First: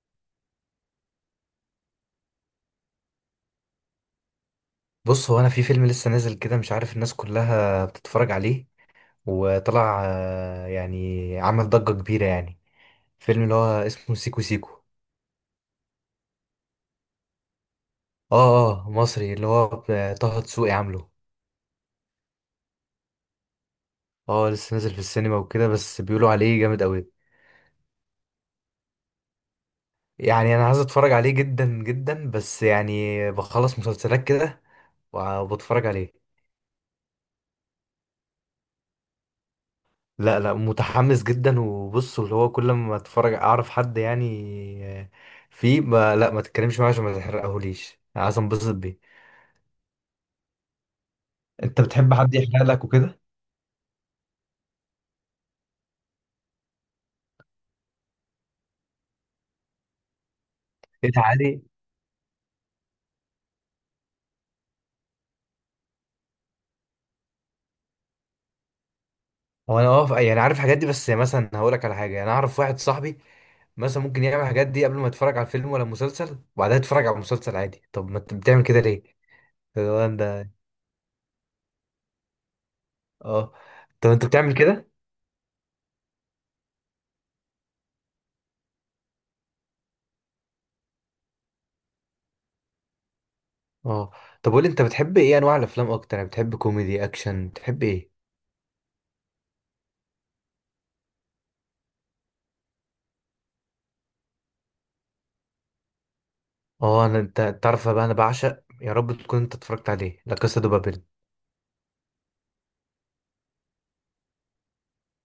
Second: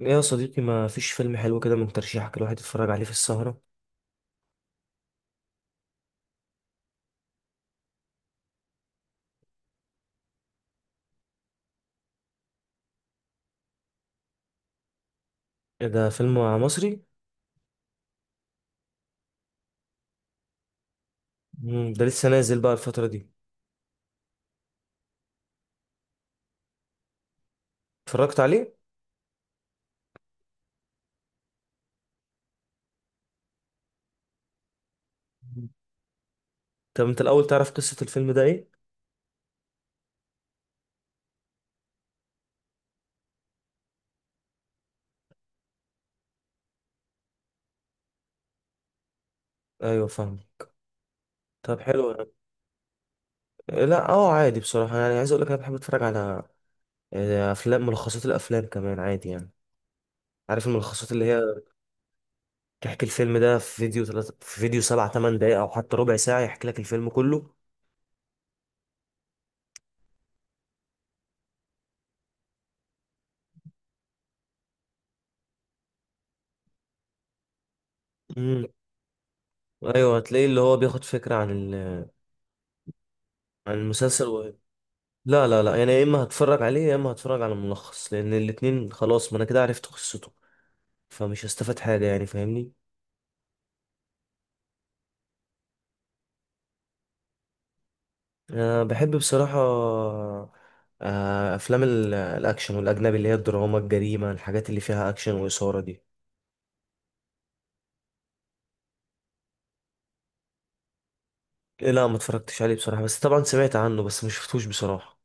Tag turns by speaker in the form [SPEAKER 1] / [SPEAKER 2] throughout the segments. [SPEAKER 1] إيه يا صديقي، ما فيش فيلم حلو كده من ترشيحك الواحد يتفرج عليه في السهرة؟
[SPEAKER 2] بص هو انا في فيلم لسه نازل كده مش عارف الناس كلها بتتفرج عليه وطلع يعني عمل ضجة كبيرة يعني. فيلم اللي هو اسمه سيكو سيكو.
[SPEAKER 1] إيه ده؟ فيلم مصري؟
[SPEAKER 2] اه اه مصري اللي هو طه دسوقي عامله.
[SPEAKER 1] ده لسه نازل بقى الفترة دي.
[SPEAKER 2] اه لسه نازل في السينما وكده بس بيقولوا عليه جامد قوي.
[SPEAKER 1] اتفرجت عليه؟
[SPEAKER 2] يعني انا عايز اتفرج عليه جدا جدا بس يعني بخلص مسلسلات كده
[SPEAKER 1] مم.
[SPEAKER 2] وبتفرج عليه.
[SPEAKER 1] طب انت الاول تعرف قصة الفيلم ده ايه؟
[SPEAKER 2] لا لا متحمس جدا وبص اللي هو كل ما اتفرج اعرف حد، يعني فيه ما تتكلمش معاه عشان ما تحرقهوليش، عايز انبسط بيه.
[SPEAKER 1] ايوه، فاهمك. طب
[SPEAKER 2] انت
[SPEAKER 1] حلو
[SPEAKER 2] بتحب
[SPEAKER 1] يعني.
[SPEAKER 2] حد يحرق لك وكده؟
[SPEAKER 1] إيه؟ لا، عادي بصراحة. يعني عايز اقول لك، انا بحب اتفرج على افلام، ملخصات الافلام كمان عادي يعني. عارف الملخصات
[SPEAKER 2] ايه
[SPEAKER 1] اللي
[SPEAKER 2] تعالي.
[SPEAKER 1] هي تحكي الفيلم ده في فيديو تلات، في فيديو سبع تمن دقايق او حتى ربع ساعة يحكي لك الفيلم كله.
[SPEAKER 2] هو انا واقف يعني عارف الحاجات دي، بس مثلا هقول لك على حاجه. يعني انا اعرف واحد صاحبي مثلا ممكن يعمل الحاجات دي قبل ما يتفرج على الفيلم ولا المسلسل وبعدها يتفرج على المسلسل عادي. طب ما انت بتعمل
[SPEAKER 1] امم.
[SPEAKER 2] كده ليه؟ هو
[SPEAKER 1] ايوه،
[SPEAKER 2] انت.
[SPEAKER 1] هتلاقي اللي هو بياخد فكرة عن ال...
[SPEAKER 2] اه.
[SPEAKER 1] عن
[SPEAKER 2] طب انت بتعمل
[SPEAKER 1] المسلسل.
[SPEAKER 2] كده؟
[SPEAKER 1] لا لا لا، يعني يا اما هتفرج عليه يا اما هتفرج على الملخص، لان الاتنين خلاص ما انا كده عرفت قصته. فمش هستفاد حاجه يعني، فاهمني.
[SPEAKER 2] اه. طب قول لي انت بتحب ايه انواع الافلام اكتر، يعني بتحب كوميدي اكشن بتحب ايه؟
[SPEAKER 1] انا بحب بصراحه افلام الاكشن والاجنبي، اللي هي الدراما، الجريمه، الحاجات اللي فيها اكشن واثاره دي.
[SPEAKER 2] اه انا انت تعرف بقى انا بعشق، يا رب تكون انت اتفرجت عليه، لا كاسا دو بابيل.
[SPEAKER 1] لا، ما اتفرجتش عليه بصراحه، بس طبعا سمعت عنه بس ما شفتوش بصراحه.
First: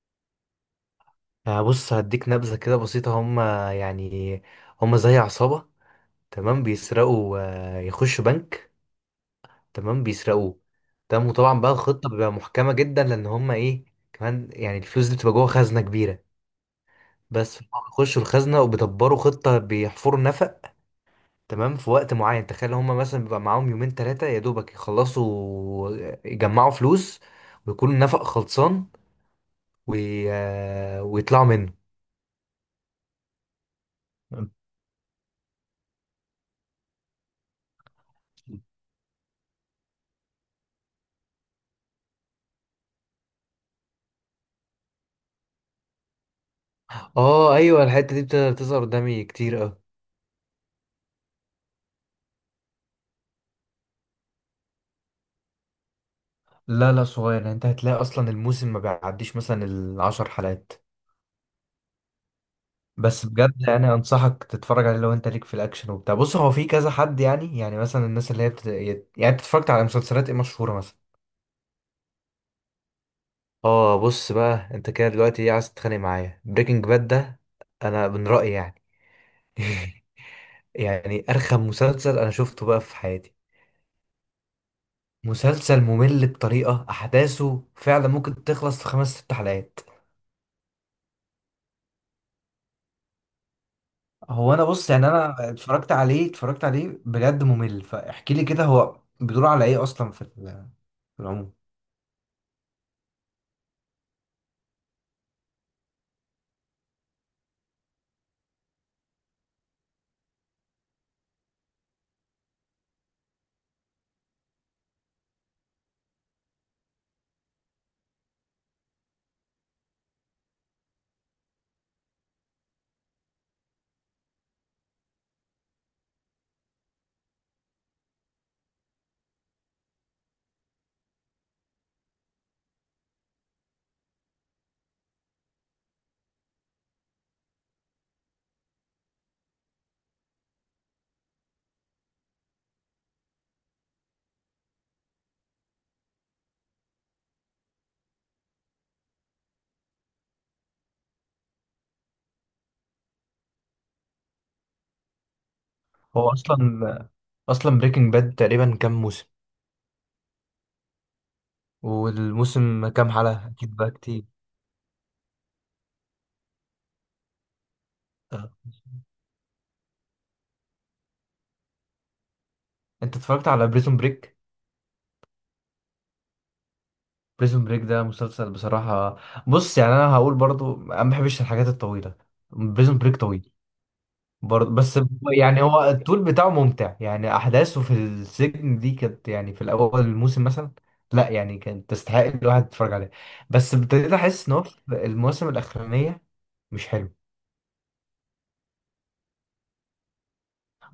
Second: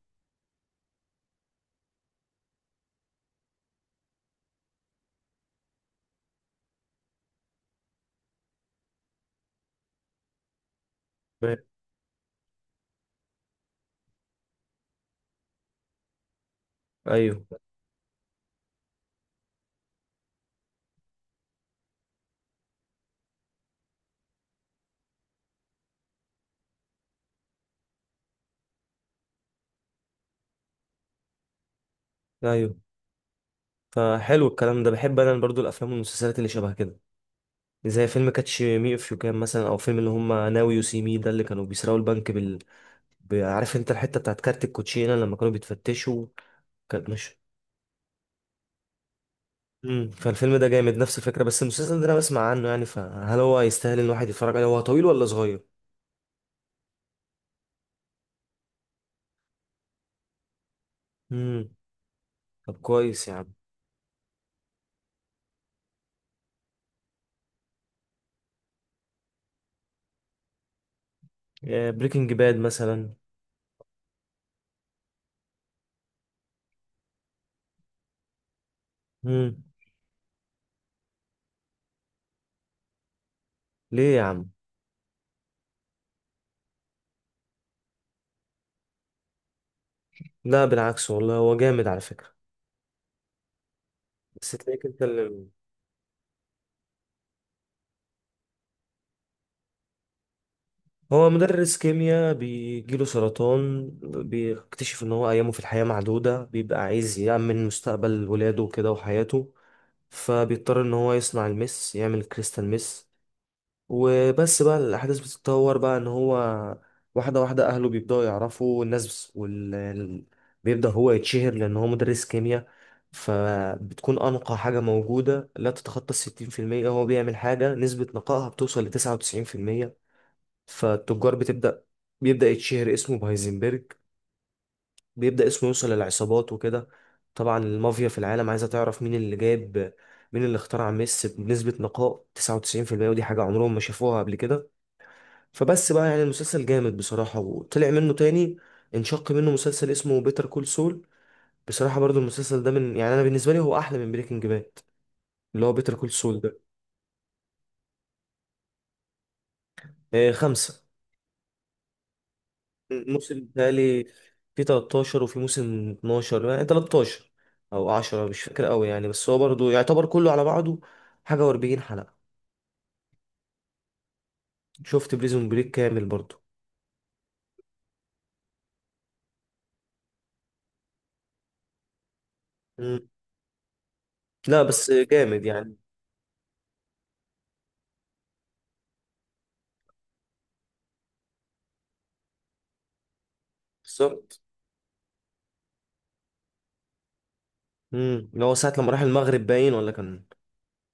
[SPEAKER 2] بص هديك نبذه كده بسيطه. هم يعني هم زي عصابه، تمام، بيسرقوا، يخشوا بنك، تمام، بيسرقوه، تمام. وطبعا بقى الخطه بتبقى محكمه جدا لان هم ايه كمان، يعني الفلوس دي بتبقى جوه خزنه كبيره.
[SPEAKER 1] ايوه،
[SPEAKER 2] بس هم بيخشوا الخزنه وبيدبروا خطه، بيحفروا نفق، تمام، في وقت معين. تخيل هم مثلا بيبقى معاهم 2 3 ايام يا دوبك يخلصوا، يجمعوا فلوس ويكون النفق خلصان، وي... آه، ويطلعوا منه.
[SPEAKER 1] ايوه. فحلو الكلام ده، بحب انا برضو الافلام والمسلسلات اللي شبه كده، زي فيلم كاتش مي اف يو كان مثلا، او فيلم اللي هم ناو يو سي مي ده اللي كانوا بيسرقوا البنك. عارف انت الحته بتاعت كارت الكوتشينه لما كانوا بيتفتشوا، كانت مش...
[SPEAKER 2] اه ايوه الحته دي بتظهر قدامي كتير اه.
[SPEAKER 1] فالفيلم ده جامد، نفس الفكره، بس المسلسل ده انا بسمع عنه يعني، فهل هو يستاهل ان الواحد يتفرج عليه؟ هو طويل ولا صغير؟
[SPEAKER 2] لا لا صغير، يعني انت هتلاقي اصلا الموسم ما بيعديش مثلا 10 حلقات.
[SPEAKER 1] امم. طب
[SPEAKER 2] بس
[SPEAKER 1] كويس يا عم.
[SPEAKER 2] بجد يعني انصحك تتفرج عليه لو انت ليك في الاكشن وبتاع. بص هو في كذا حد يعني، يعني مثلا الناس اللي هي يعني انت اتفرجت على مسلسلات ايه مشهوره مثلا؟
[SPEAKER 1] بريكنج باد مثلا.
[SPEAKER 2] اه بص بقى انت كده دلوقتي ايه، عايز تتخانق معايا؟ بريكنج باد ده انا من رايي يعني
[SPEAKER 1] امم.
[SPEAKER 2] يعني ارخم مسلسل انا شفته بقى في حياتي.
[SPEAKER 1] ليه يا عم؟
[SPEAKER 2] مسلسل ممل بطريقة أحداثه، فعلا ممكن تخلص في 5 6 حلقات.
[SPEAKER 1] لا، بالعكس والله، هو جامد على فكره. بس
[SPEAKER 2] هو أنا
[SPEAKER 1] تلاقيك
[SPEAKER 2] بص
[SPEAKER 1] انت
[SPEAKER 2] يعني
[SPEAKER 1] اللي...
[SPEAKER 2] أنا اتفرجت عليه اتفرجت عليه بجد ممل. فاحكي لي كده هو بيدور على إيه أصلا في في
[SPEAKER 1] هو
[SPEAKER 2] العموم؟
[SPEAKER 1] مدرس كيمياء بيجيله سرطان. بيكتشف ان هو ايامه في الحياه معدوده، بيبقى عايز يأمن مستقبل ولاده وكده وحياته. فبيضطر ان هو يصنع المس، يعمل كريستال مس. وبس بقى الاحداث بتتطور بقى ان هو واحده واحده اهله بيبداوا يعرفوا الناس وال... ال-. بيبدا هو يتشهر لان هو مدرس كيمياء، فبتكون انقى حاجه موجوده لا تتخطى 60%، هو بيعمل حاجه نسبه نقائها بتوصل لتسعة وتسعين في المية. فالتجار بتبدا. بيبدا يتشهر اسمه بهايزنبرج. بيبدأ اسمه يوصل للعصابات وكده. طبعا المافيا في العالم عايزة تعرف مين اللي جايب، مين اللي اخترع ميسي بنسبة نقاء 99%. ودي حاجة عمرهم ما شافوها قبل كده. فبس بقى يعني المسلسل جامد بصراحة. وطلع منه تاني، انشق منه مسلسل اسمه بيتر كول سول. بصراحة برضو المسلسل ده، من يعني أنا بالنسبة لي هو أحلى من بريكنج باد، اللي هو بيتر كول
[SPEAKER 2] هو
[SPEAKER 1] سول ده.
[SPEAKER 2] أصلا أصلا بريكنج باد تقريبا كام موسم؟
[SPEAKER 1] آه، 5.
[SPEAKER 2] والموسم كام
[SPEAKER 1] موسم
[SPEAKER 2] حلقة؟ أكيد بقى
[SPEAKER 1] بتهيألي
[SPEAKER 2] كتير.
[SPEAKER 1] في 13، وفي موسم 12، يعني 13 او 10، مش
[SPEAKER 2] آه.
[SPEAKER 1] فاكر قوي يعني، بس هو برضو يعتبر كله على بعضه حاجة و40 حلقة.
[SPEAKER 2] أنت اتفرجت على بريزون بريك؟
[SPEAKER 1] شفت بريزون بريك كامل برضو.
[SPEAKER 2] بريزون بريك ده مسلسل بصراحة. بص يعني أنا هقول برضو أنا ما بحبش الحاجات الطويلة، بريزون
[SPEAKER 1] مم.
[SPEAKER 2] بريك طويل
[SPEAKER 1] لا
[SPEAKER 2] برضه.
[SPEAKER 1] بس جامد
[SPEAKER 2] يعني
[SPEAKER 1] يعني.
[SPEAKER 2] هو الطول بتاعه ممتع، يعني احداثه في السجن دي كانت، يعني في الاول الموسم مثلا، لا يعني كانت تستحق الواحد يتفرج عليها. بس ابتديت
[SPEAKER 1] بالظبط.
[SPEAKER 2] احس ان هو في المواسم الاخرانيه مش حلو.
[SPEAKER 1] اللي هو ساعة لما راح المغرب باين، ولا كان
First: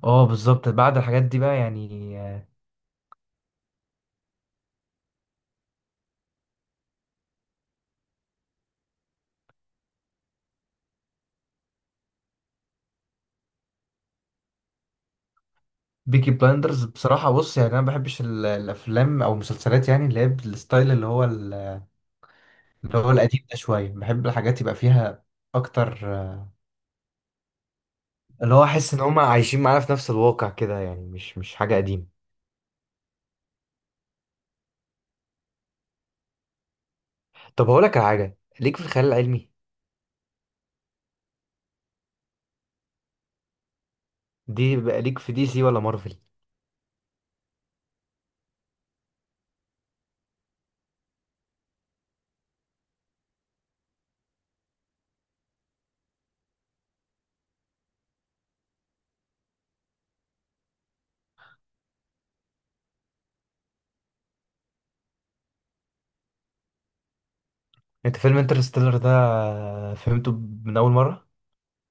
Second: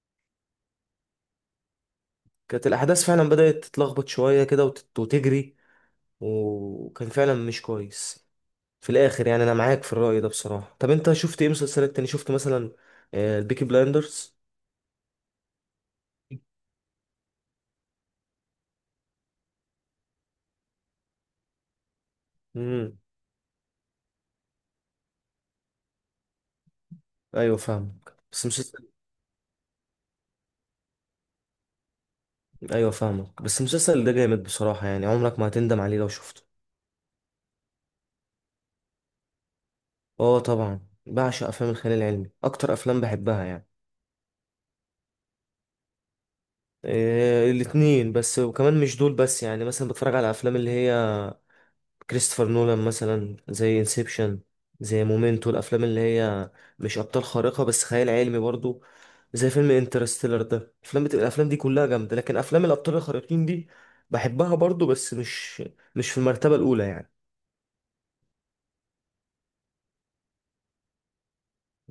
[SPEAKER 2] اه بالظبط بعد الحاجات دي بقى يعني.
[SPEAKER 1] كانت الأحداث فعلا بدأت تتلخبط شوية كده وتجري، وكان فعلا مش كويس في الآخر يعني. أنا معاك في الرأي ده بصراحة. طب أنت شفت إيه مسلسلات تاني؟ شفت مثلا البيكي بلايندرز.
[SPEAKER 2] بيكي بلاندرز بصراحه، بص يعني انا ما بحبش الافلام او المسلسلات يعني اللي هي بالستايل اللي هو اللي هو القديم ده شويه. بحب الحاجات يبقى فيها اكتر
[SPEAKER 1] ايوه، فاهمك بس
[SPEAKER 2] اللي هو
[SPEAKER 1] مسلسل.
[SPEAKER 2] احس ان هم عايشين معانا في نفس الواقع كده، يعني مش مش حاجه قديمه.
[SPEAKER 1] ايوه، فاهمك بس المسلسل ده جامد بصراحه، يعني عمرك ما هتندم عليه لو شفته.
[SPEAKER 2] طب هقول لك على حاجه ليك في الخيال العلمي؟
[SPEAKER 1] اه طبعا. بعشق افلام الخيال العلمي، اكتر افلام بحبها يعني.
[SPEAKER 2] دي بقى ليك في دي سي ولا مارفل؟
[SPEAKER 1] إيه، الاتنين، بس وكمان مش دول بس يعني. مثلا بتفرج على افلام اللي هي كريستوفر نولان مثلا زي انسبشن، زي مومنتو، الافلام اللي هي مش ابطال خارقه بس خيال علمي برضو، زي فيلم انترستيلر ده. الافلام بتبقى الافلام دي كلها جامده. لكن افلام الابطال الخارقين دي بحبها برضو، بس مش مش في المرتبه الاولى يعني.
[SPEAKER 2] انت فيلم انترستيلر ده فهمته من اول مره؟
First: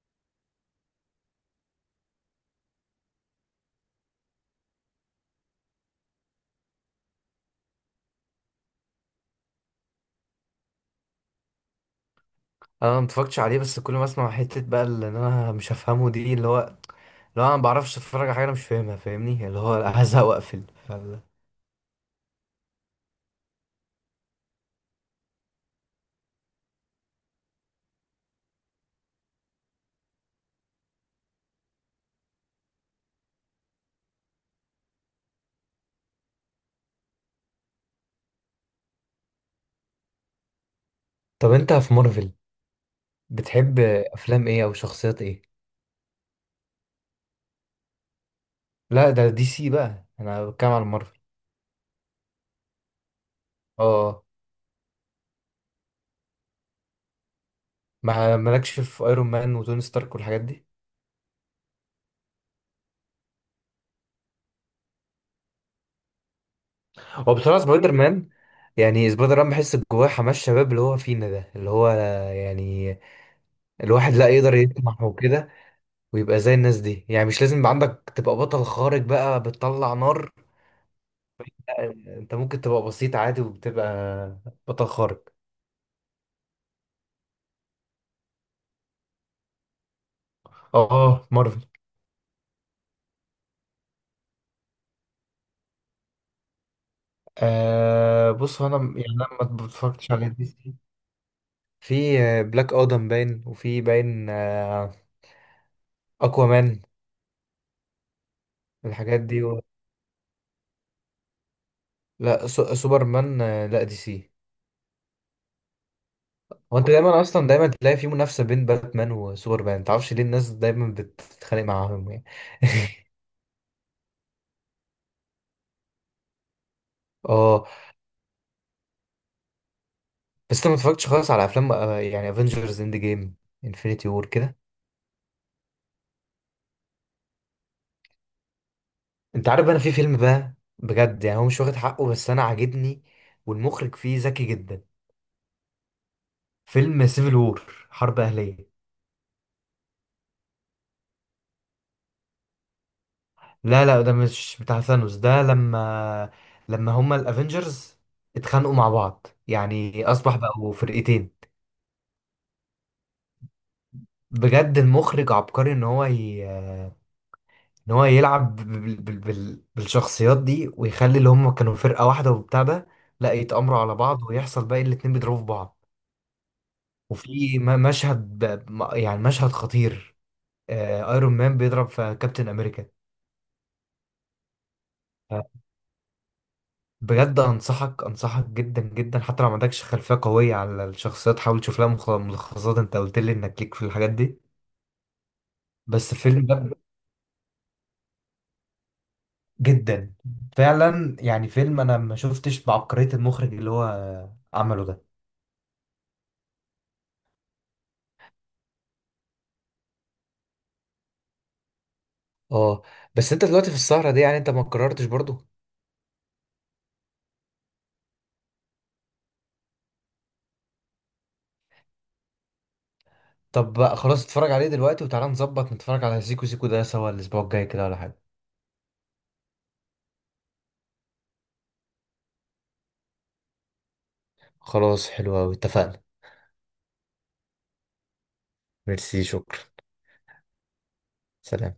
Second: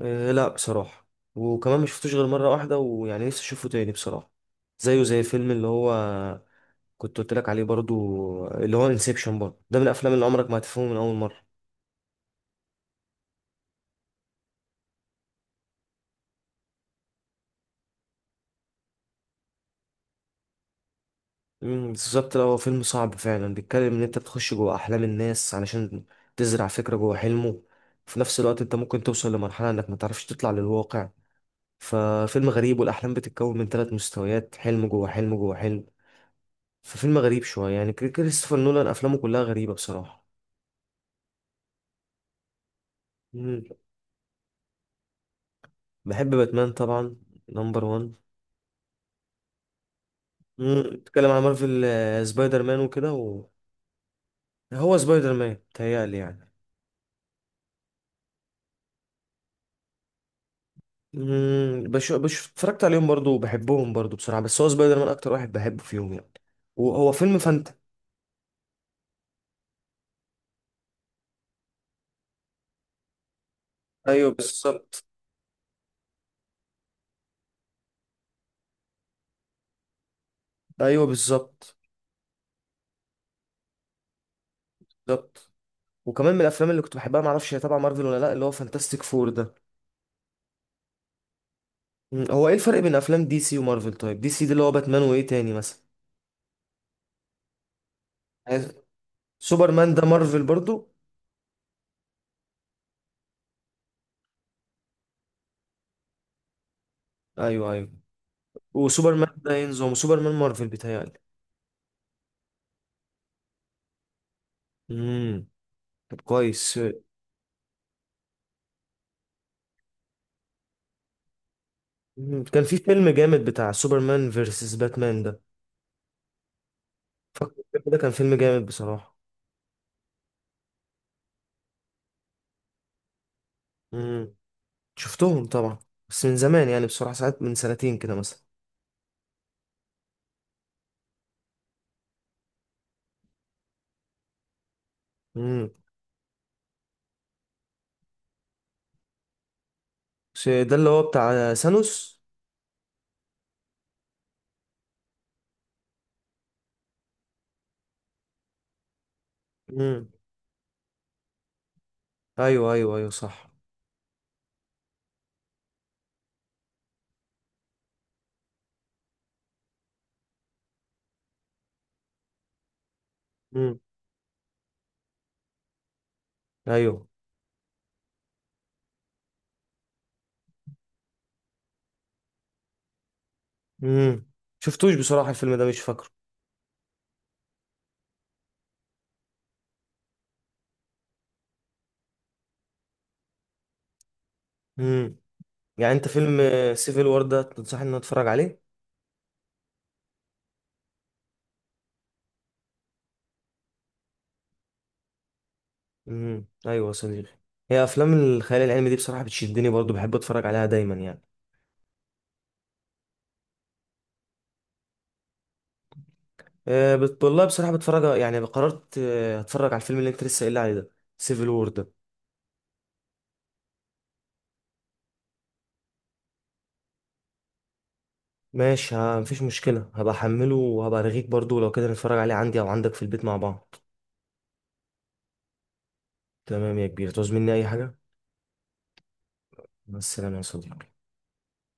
[SPEAKER 1] لا بصراحة. وكمان ما شفتوش غير مرة واحدة، ويعني نفسي اشوفه تاني بصراحة. زيه زي فيلم اللي هو كنت قلت لك عليه برضو، اللي هو انسبشن برضو، ده من الافلام اللي عمرك ما هتفهمه من اول مرة.
[SPEAKER 2] انا ما اتفرجتش عليه بس كل ما اسمع حته بقى اللي انا مش هفهمه دي اللي هو، اللي هو انا ما بعرفش اتفرج على حاجه انا مش فاهمها، فاهمني اللي هو هزهق واقفل. ف-
[SPEAKER 1] مم، بالظبط. لا، هو فيلم صعب فعلا، بيتكلم ان انت بتخش جوه احلام الناس علشان تزرع فكرة جوه حلمه. في نفس الوقت انت ممكن توصل لمرحلة انك ما تعرفش تطلع للواقع. ففيلم غريب، والاحلام بتتكون من 3 مستويات، حلم جوه حلم جوه حلم. ففيلم غريب شوية يعني، كريستوفر نولان افلامه كلها غريبة بصراحة.
[SPEAKER 2] طب انت في مارفل بتحب افلام ايه او شخصيات ايه؟
[SPEAKER 1] بحب باتمان طبعا، نمبر وان.
[SPEAKER 2] لا ده دي سي، بقى انا بتكلم على مارفل.
[SPEAKER 1] بتتكلم عن مارفل، سبايدر مان وكده و...
[SPEAKER 2] اه.
[SPEAKER 1] هو سبايدر مان تهيألي يعني.
[SPEAKER 2] ما مالكش في ايرون مان وتوني ستارك والحاجات دي؟
[SPEAKER 1] اتفرجت عليهم برضو وبحبهم برضو بصراحة. بس هو سبايدر مان أكتر واحد بحبه فيهم يعني. وهو
[SPEAKER 2] هو
[SPEAKER 1] فيلم
[SPEAKER 2] بصراحة
[SPEAKER 1] فانتا...
[SPEAKER 2] سبايدر مان، يعني سبايدر مان بحس جواه حماس شباب اللي هو فينا ده اللي هو، يعني الواحد لا
[SPEAKER 1] أيوه
[SPEAKER 2] يقدر يطمح
[SPEAKER 1] بالظبط.
[SPEAKER 2] وكده ويبقى زي الناس دي. يعني مش لازم يبقى عندك تبقى بطل خارق بقى بتطلع نار،
[SPEAKER 1] أيوه بالظبط.
[SPEAKER 2] لا، انت ممكن تبقى بسيط عادي وبتبقى بطل خارق.
[SPEAKER 1] بالظبط. وكمان من الأفلام اللي كنت بحبها، معرفش هي تبع مارفل ولا لأ، اللي هو فانتاستيك فور ده.
[SPEAKER 2] اه مارفل.
[SPEAKER 1] هو إيه الفرق بين أفلام دي سي ومارفل؟ طيب دي سي دي اللي هو باتمان وإيه تاني مثلا؟
[SPEAKER 2] آه بص هو
[SPEAKER 1] عايز-
[SPEAKER 2] يعني انا ما
[SPEAKER 1] سوبرمان ده
[SPEAKER 2] بتفرجتش على
[SPEAKER 1] مارفل
[SPEAKER 2] دي
[SPEAKER 1] برضو.
[SPEAKER 2] سي. في بلاك ادم باين وفي باين اكوامان،
[SPEAKER 1] أيوه أيوه،
[SPEAKER 2] الحاجات
[SPEAKER 1] وسوبرمان
[SPEAKER 2] دي
[SPEAKER 1] ده
[SPEAKER 2] و...
[SPEAKER 1] ينظم وسوبرمان مارفل بيتهيألي.
[SPEAKER 2] لا سو... سوبرمان لا دي سي.
[SPEAKER 1] امم. طب
[SPEAKER 2] هو
[SPEAKER 1] كويس.
[SPEAKER 2] انت دايما اصلا دايما تلاقي في منافسه بين باتمان وسوبرمان، متعرفش ليه الناس دايما بتتخانق معاهم يعني.
[SPEAKER 1] كان في فيلم جامد بتاع سوبرمان فيرسس باتمان ده، فاكر
[SPEAKER 2] اه.
[SPEAKER 1] الفيلم ده؟ كان فيلم جامد بصراحة.
[SPEAKER 2] بس انت ما اتفرجتش خالص على افلام، يعني افنجرز اند جيم انفينيتي وور
[SPEAKER 1] امم.
[SPEAKER 2] كده؟
[SPEAKER 1] شفتهم طبعا، بس من زمان يعني بصراحة، ساعات من سنتين كده مثلا.
[SPEAKER 2] انت عارف انا في فيلم بقى بجد، يعني هو مش واخد حقه بس انا عاجبني والمخرج فيه ذكي جدا.
[SPEAKER 1] امم.
[SPEAKER 2] فيلم سيفل وور، حرب اهليه.
[SPEAKER 1] ده اللي هو بتاع ثانوس؟
[SPEAKER 2] لا لا ده مش بتاع ثانوس. ده لما هما الافنجرز اتخانقوا مع بعض، يعني
[SPEAKER 1] امم.
[SPEAKER 2] اصبح بقوا فرقتين.
[SPEAKER 1] ايوه ايوه ايوه صح.
[SPEAKER 2] بجد المخرج عبقري ان ان هو يلعب بالشخصيات دي ويخلي اللي هم كانوا فرقة واحدة وبتاع ده، لا يتآمروا
[SPEAKER 1] امم.
[SPEAKER 2] على بعض ويحصل بقى الاتنين بيضربوا في بعض.
[SPEAKER 1] ايوه.
[SPEAKER 2] وفي مشهد يعني مشهد خطير ايرون مان بيضرب في كابتن امريكا.
[SPEAKER 1] امم. شفتوش بصراحة،
[SPEAKER 2] آه،
[SPEAKER 1] الفيلم ده مش فاكره.
[SPEAKER 2] بجد انصحك انصحك جدا جدا حتى لو ما عندكش خلفية قوية على الشخصيات، حاول تشوف لها ملخصات. انت قلت لي انك ليك في الحاجات دي.
[SPEAKER 1] امم. يعني انت
[SPEAKER 2] بس
[SPEAKER 1] فيلم
[SPEAKER 2] الفيلم ده
[SPEAKER 1] سيفل وور ده تنصحني ان أنا اتفرج عليه؟
[SPEAKER 2] جدا فعلا، يعني فيلم انا ما شفتش بعبقرية المخرج اللي هو عمله ده.
[SPEAKER 1] امم. ايوه يا صديقي. هي افلام الخيال العلمي دي بصراحه بتشدني برضو، بحب اتفرج عليها دايما يعني.
[SPEAKER 2] اه بس انت دلوقتي في السهرة دي يعني انت ما قررتش برضو؟
[SPEAKER 1] أه، والله بصراحه بتفرج. يعني قررت هتفرج على الفيلم اللي انت لسه قايل لي عليه ده، سيفل وور ده.
[SPEAKER 2] طب بقى خلاص اتفرج عليه دلوقتي وتعالى نظبط نتفرج على سيكو سيكو ده سوا الاسبوع الجاي كده ولا حاجة.
[SPEAKER 1] ماشي، ها مفيش مشكله، هبقى احمله وهبقى ارغيك برضو لو كده نتفرج عليه عندي او عندك في البيت مع بعض.
[SPEAKER 2] خلاص حلو أوي، اتفقنا.
[SPEAKER 1] تمام يا كبير، تعوز مني اي حاجه؟
[SPEAKER 2] ميرسي، شكرا.
[SPEAKER 1] مع السلامه يا صديقي.
[SPEAKER 2] سلام.